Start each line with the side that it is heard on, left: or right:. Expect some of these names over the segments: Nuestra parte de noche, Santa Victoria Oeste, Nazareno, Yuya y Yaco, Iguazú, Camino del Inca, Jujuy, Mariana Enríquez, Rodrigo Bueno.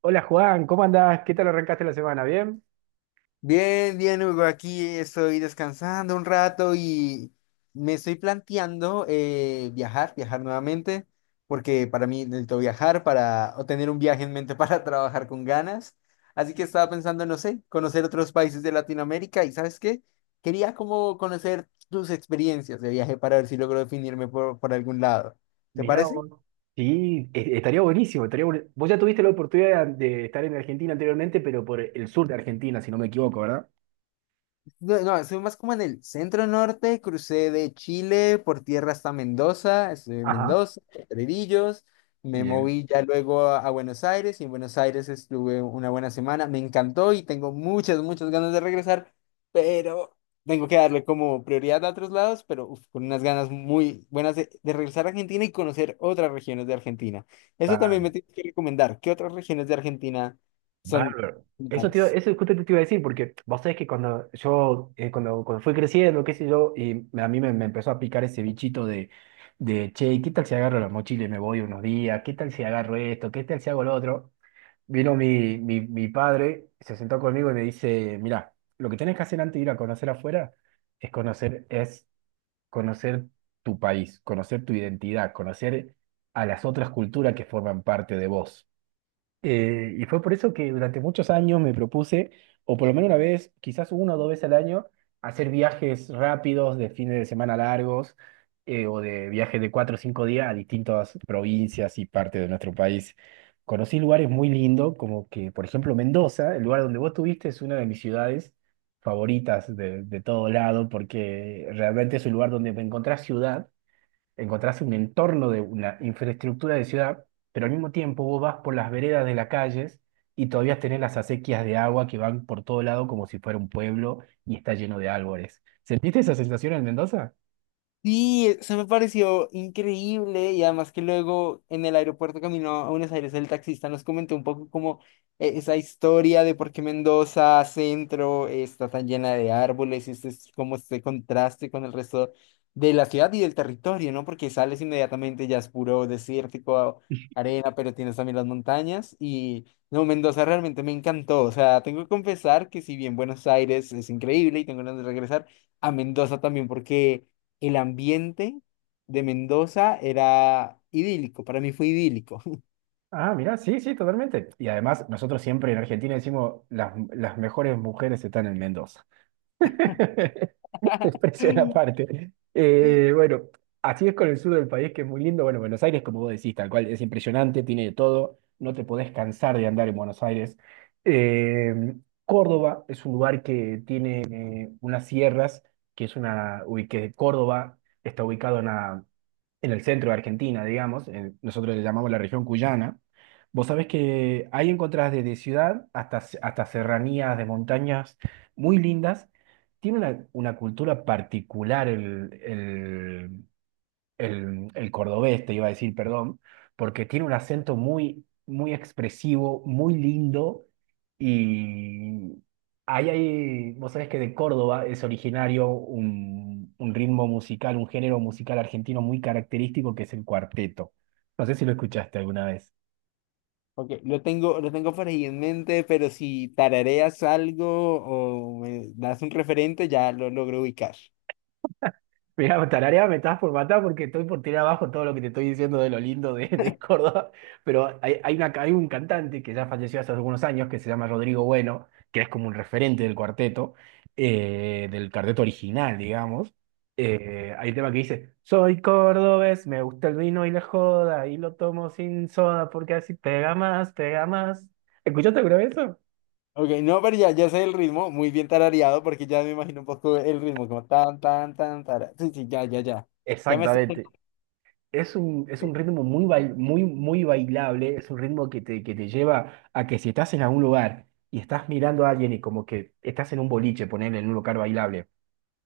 right: Hola Juan, ¿cómo andás? ¿Qué tal arrancaste la semana? ¿Bien?
left: Bien, bien, Hugo, aquí estoy descansando un rato y me estoy planteando viajar, viajar nuevamente, porque para mí necesito viajar para o tener un viaje en mente para trabajar con ganas. Así que estaba pensando, no sé, conocer otros países de Latinoamérica y ¿sabes qué? Quería como conocer tus experiencias de viaje para ver si logro definirme por algún lado. ¿Te
right: Mirá
left: parece?
right: vos. Sí, estaría buenísimo, vos ya tuviste la oportunidad de estar en Argentina anteriormente, pero por el sur de Argentina, si no me equivoco, ¿verdad?
left: No, no, estuve más como en el centro norte, crucé de Chile por tierra hasta Mendoza, estuve en
right: Ajá.
left: Mendoza, Herrerillos, me
right: Bien.
left: moví ya luego a Buenos Aires y en Buenos Aires estuve una buena semana, me encantó y tengo muchas, muchas ganas de regresar, pero tengo que darle como prioridad a otros lados, pero uf, con unas ganas muy buenas de regresar a Argentina y conocer otras regiones de Argentina. Eso también
right: Bárbaro.
left: me tienes que recomendar. ¿Qué otras regiones de Argentina son?
right: Bárbaro. Eso,
left: ¿Brutales?
right: eso justo te iba a decir, porque vos sabés que cuando yo, cuando fui creciendo, qué sé yo, y a mí me empezó a picar ese bichito de, che, ¿qué tal si agarro la mochila y me voy unos días? ¿Qué tal si agarro esto? ¿Qué tal si hago lo otro? Vino mi padre, se sentó conmigo y me dice, mira, lo que tenés que hacer antes de ir a conocer afuera es conocer tu país, conocer tu identidad, conocer a las otras culturas que forman parte de vos. Y fue por eso que durante muchos años me propuse, o por lo menos una vez, quizás una o dos veces al año, hacer viajes rápidos de fines de semana largos o de viajes de cuatro o cinco días a distintas provincias y partes de nuestro país. Conocí lugares muy lindos, como que, por ejemplo, Mendoza, el lugar donde vos estuviste, es una de mis ciudades favoritas de todo lado, porque realmente es un lugar donde me encontrás ciudad encontrás un entorno de una infraestructura de ciudad, pero al mismo tiempo vos vas por las veredas de las calles y todavía tenés las acequias de agua que van por todo lado como si fuera un pueblo y está lleno de árboles. ¿Sentiste esa sensación en Mendoza?
left: Sí, e, se me pareció increíble y además que luego en el aeropuerto camino a Buenos Aires el taxista nos comentó un poco como esa historia de por qué Mendoza Centro está tan llena de árboles y este es como este contraste con el resto de la ciudad y del territorio, ¿no? Porque sales inmediatamente ya es puro desértico, arena, pero tienes también las montañas y no, Mendoza realmente me encantó, o sea, tengo que confesar que si bien Buenos Aires es increíble y tengo ganas de regresar a Mendoza también porque el ambiente de Mendoza era idílico, para mí fue idílico.
right: Ah, mirá, sí, sí, totalmente. Y además, nosotros siempre en Argentina decimos, las mejores mujeres están en Mendoza. Expresión aparte. Bueno, así es con el sur del país, que es muy lindo. Bueno, Buenos Aires, como vos decís, tal cual, es impresionante, tiene de todo. No te podés cansar de andar en Buenos Aires. Eh, Córdoba es un lugar que tiene unas sierras, que es una, uy, que Córdoba está ubicado en la en el centro de Argentina, digamos, nosotros le llamamos la región cuyana, vos sabés que ahí encontrás desde ciudad hasta serranías de montañas muy lindas. Tiene una cultura particular el cordobés, te iba a decir, perdón, porque tiene un acento muy, muy expresivo, muy lindo y ahí hay, vos sabés que de Córdoba es originario un ritmo musical, un género musical argentino muy característico que es el cuarteto. No sé si lo escuchaste alguna vez.
left: Ok, lo tengo por ahí en mente, pero si tarareas algo o me das un referente, ya lo logro ubicar.
right: Mira, Tararea me estás por matar porque estoy por tirar abajo todo lo que te estoy diciendo de lo lindo de Córdoba, pero hay un cantante que ya falleció hace algunos años que se llama Rodrigo Bueno, que es como un referente del cuarteto original, digamos. Hay un tema que dice, soy cordobés, me gusta el vino y la joda, y lo tomo sin soda porque así pega más, pega más. ¿Escuchaste alguna vez eso?
left: Ok, no, pero ya, ya sé el ritmo, muy bien tarareado, porque ya me imagino un poco el ritmo, como tan, tan, tan, tara. Sí, sí, ya, ya, ya. Ya me estoy...
right: Exactamente. Es un ritmo muy, muy, muy bailable, es un ritmo que te lleva a que si estás en algún lugar y estás mirando a alguien y como que estás en un boliche, ponerle en un lugar bailable,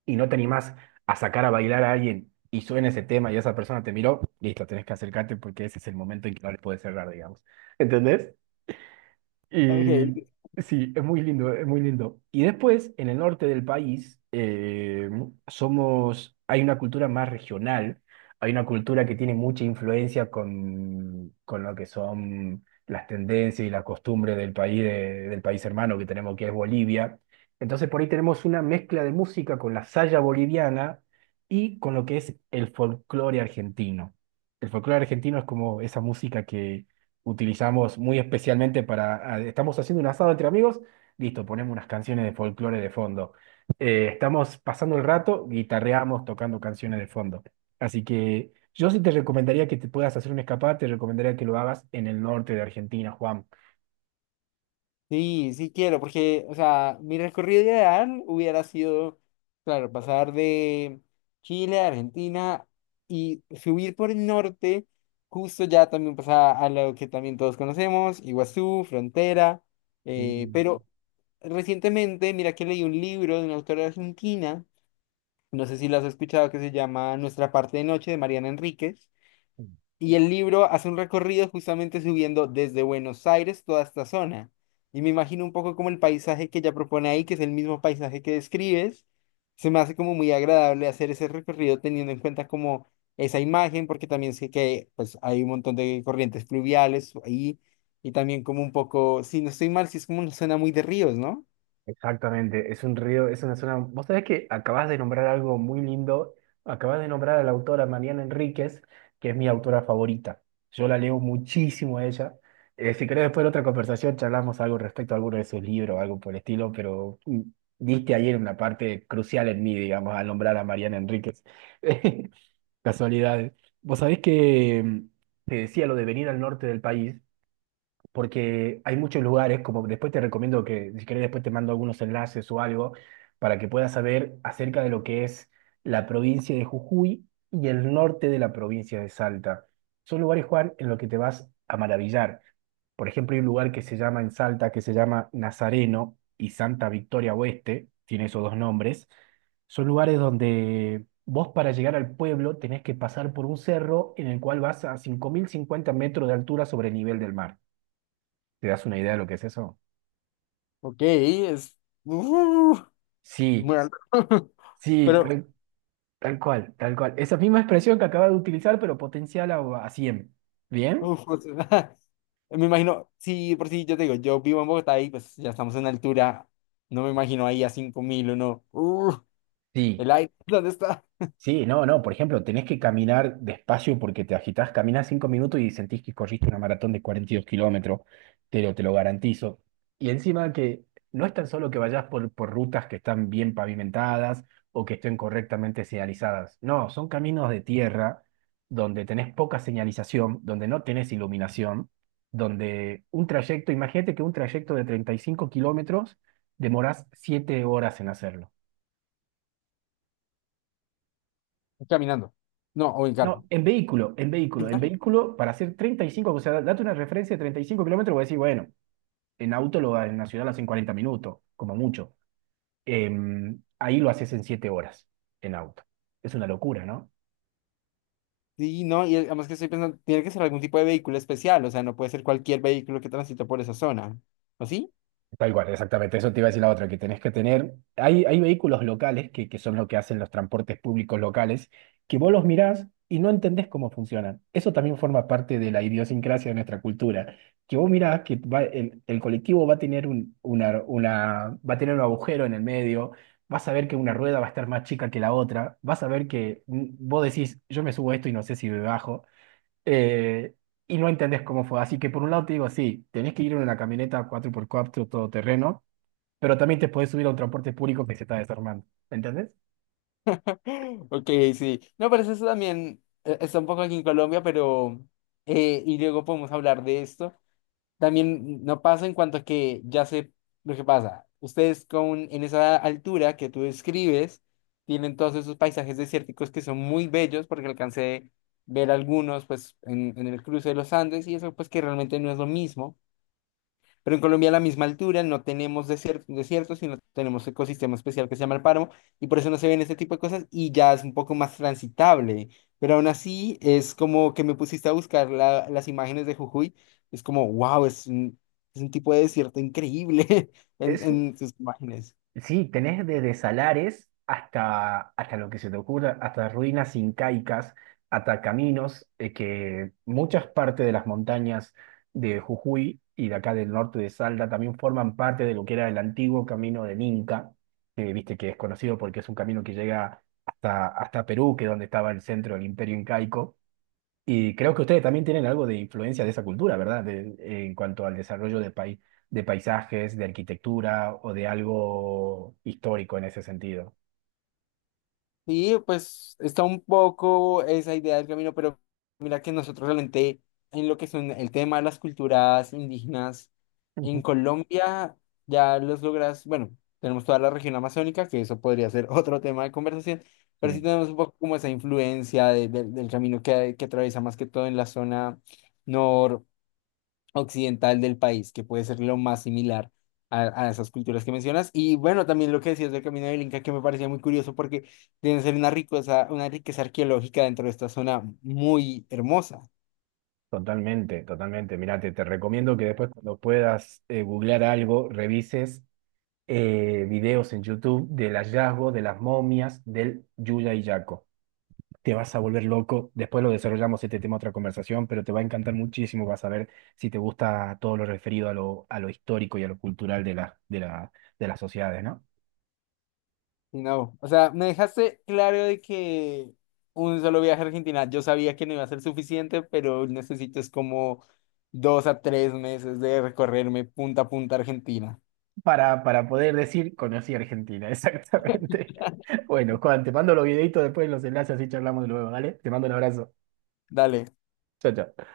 right: y no te animás a sacar a bailar a alguien y suena ese tema y esa persona te miró, listo, tenés que acercarte porque ese es el momento en que no le puedes cerrar, digamos. ¿Entendés? Y
left: Ok.
right: sí, es muy lindo, es muy lindo. Y después, en el norte del país, somos, hay una cultura más regional, hay una cultura que tiene mucha influencia con lo que son las tendencias y las costumbres del país, del país hermano que tenemos, que es Bolivia. Entonces, por ahí tenemos una mezcla de música con la saya boliviana y con lo que es el folclore argentino. El folclore argentino es como esa música utilizamos muy especialmente para, estamos haciendo un asado entre amigos, listo, ponemos unas canciones de folclore de fondo. Estamos pasando el rato, guitarreamos tocando canciones de fondo. Así que yo sí te recomendaría que te puedas hacer un escapada, te recomendaría que lo hagas en el norte de Argentina, Juan.
left: Sí, sí quiero, porque, o sea, mi recorrido ideal hubiera sido, claro, pasar de Chile a Argentina y subir por el norte, justo ya también pasar a lo que también todos conocemos, Iguazú, Frontera,
right: Mm.
left: pero recientemente, mira que leí un libro de una autora argentina, no sé si lo has escuchado, que se llama Nuestra parte de noche, de Mariana Enríquez. Y el libro hace un recorrido justamente subiendo desde Buenos Aires toda esta zona. Y me imagino un poco como el paisaje que ella propone ahí, que es el mismo paisaje que describes. Se me hace como muy agradable hacer ese recorrido teniendo en cuenta como esa imagen, porque también sé que pues, hay un montón de corrientes fluviales ahí. Y también como un poco, si no estoy mal, si es como una zona muy de ríos, ¿no?
right: Exactamente, es un río, es una zona. Vos sabés que acabas de nombrar algo muy lindo, acabas de nombrar a la autora Mariana Enríquez, que es mi autora favorita. Yo la leo muchísimo a ella. Si querés, después de otra conversación charlamos algo respecto a alguno de sus libros, algo por el estilo, pero diste ayer una parte crucial en mí, digamos, al nombrar a Mariana Enríquez. Casualidades. Vos sabés que te decía lo de venir al norte del país porque hay muchos lugares, como después te recomiendo que, si querés, después te mando algunos enlaces o algo, para que puedas saber acerca de lo que es la provincia de Jujuy y el norte de la provincia de Salta. Son lugares, Juan, en los que te vas a maravillar. Por ejemplo, hay un lugar que se llama en Salta, que se llama Nazareno y Santa Victoria Oeste, tiene esos dos nombres. Son lugares donde vos para llegar al pueblo tenés que pasar por un cerro en el cual vas a 5.050 metros de altura sobre el nivel del mar. ¿Te das una idea de lo que es eso?
left: Ok, es... ¡Uh! Muy
right: Sí,
left: alto.
right: sí,
left: Pero
right: tal cual, tal cual. Esa misma expresión que acaba de utilizar, pero potencial a, 100. ¿Bien?
left: uf, o sea, me imagino, sí, por sí, yo te digo, yo vivo en Bogotá y pues ya estamos en altura, no me imagino ahí a 5.000 o no.
right: Sí.
left: El aire, ¿dónde está?
right: Sí, no, no, por ejemplo, tenés que caminar despacio porque te agitás, caminás cinco minutos y sentís que corriste una maratón de 42 kilómetros, te lo garantizo. Y encima que no es tan solo que vayas por rutas que están bien pavimentadas o que estén correctamente señalizadas, no, son caminos de tierra donde tenés poca señalización, donde no tenés iluminación, donde un trayecto, imagínate que un trayecto de 35 kilómetros demorás 7 horas en hacerlo.
left: Caminando. No, o en
right: No,
left: carro. En
right: en
left: carro.
right: vehículo para hacer 35, o sea, date una referencia de 35 kilómetros, voy a decir, bueno, en auto lo, en la ciudad lo haces en 40 minutos, como mucho. Ahí lo haces en 7 horas, en auto. Es una locura, ¿no?
left: Sí, no, y además que estoy pensando, tiene que ser algún tipo de vehículo especial, o sea, no puede ser cualquier vehículo que transite por esa zona. ¿O sí?
right: Tal cual, exactamente. Eso te iba a decir la otra, que tenés que tener. Hay vehículos locales que son lo que hacen los transportes públicos locales, que vos los mirás y no entendés cómo funcionan. Eso también forma parte de la idiosincrasia de nuestra cultura. Que vos mirás que el colectivo va a tener va a tener un agujero en el medio, vas a ver que una rueda va a estar más chica que la otra, vas a ver que vos decís, yo me subo a esto y no sé si me bajo eh, y no entendés cómo fue. Así que por un lado te digo, sí, tenés que ir en una camioneta 4x4 todoterreno, pero también te podés subir a un transporte público que se está desarmando. ¿Entendés?
left: Ok, sí. No, pero eso también está un poco aquí en Colombia, pero... y luego podemos hablar de esto. También no pasa en cuanto a que ya sé lo que pasa. Ustedes con, en esa altura que tú describes, tienen todos esos paisajes desérticos que son muy bellos porque alcancé ver algunos pues en el cruce de los Andes y eso pues que realmente no es lo mismo. Pero en Colombia a la misma altura no tenemos desiertos, desiertos, sino tenemos ecosistema especial que se llama el páramo y por eso no se ven este tipo de cosas y ya es un poco más transitable. Pero aún así es como que me pusiste a buscar las imágenes de Jujuy. Es como, wow, es un tipo de desierto increíble
right: Es,
left: en sus imágenes.
right: sí, tenés desde salares hasta lo que se te ocurra, hasta ruinas incaicas, hasta caminos que muchas partes de las montañas de Jujuy y de acá del norte de Salta también forman parte de lo que era el antiguo camino del Inca, que viste que es conocido porque es un camino que llega hasta Perú, que es donde estaba el centro del Imperio Incaico. Y creo que ustedes también tienen algo de influencia de esa cultura, ¿verdad? En cuanto al desarrollo de de paisajes, de arquitectura o de algo histórico en ese sentido.
left: Sí, pues está un poco esa idea del camino, pero mira que nosotros realmente en lo que son el tema de las culturas indígenas
right: Ujú.
left: en Colombia ya los logras, bueno, tenemos toda la región amazónica, que eso podría ser otro tema de conversación, pero sí
right: Sí,
left: tenemos un poco como esa influencia del camino que atraviesa más que todo en la zona occidental del país, que puede ser lo más similar a esas culturas que mencionas. Y bueno, también lo que decías del Camino del Inca, que me parecía muy curioso porque deben ser una riqueza arqueológica dentro de esta zona muy hermosa.
right: totalmente, totalmente. Mirá, te recomiendo que después cuando puedas googlear algo, revises videos en YouTube del hallazgo de las momias del Yuya y Yaco. Te vas a volver loco. Después lo desarrollamos este tema, otra conversación, pero te va a encantar muchísimo. Vas a ver si te gusta todo lo referido a lo histórico y a lo cultural de de las sociedades, ¿no?
left: Y no, o sea, me dejaste claro de que un solo viaje a Argentina, yo sabía que no iba a ser suficiente, pero necesito es como 2 a 3 meses de recorrerme punta a punta Argentina.
right: Para poder decir, conocí Argentina, exactamente. Bueno, Juan, te mando los videitos después los enlaces, así charlamos luego, ¿vale? Te mando un abrazo.
left: Dale.
right: Chao, chao.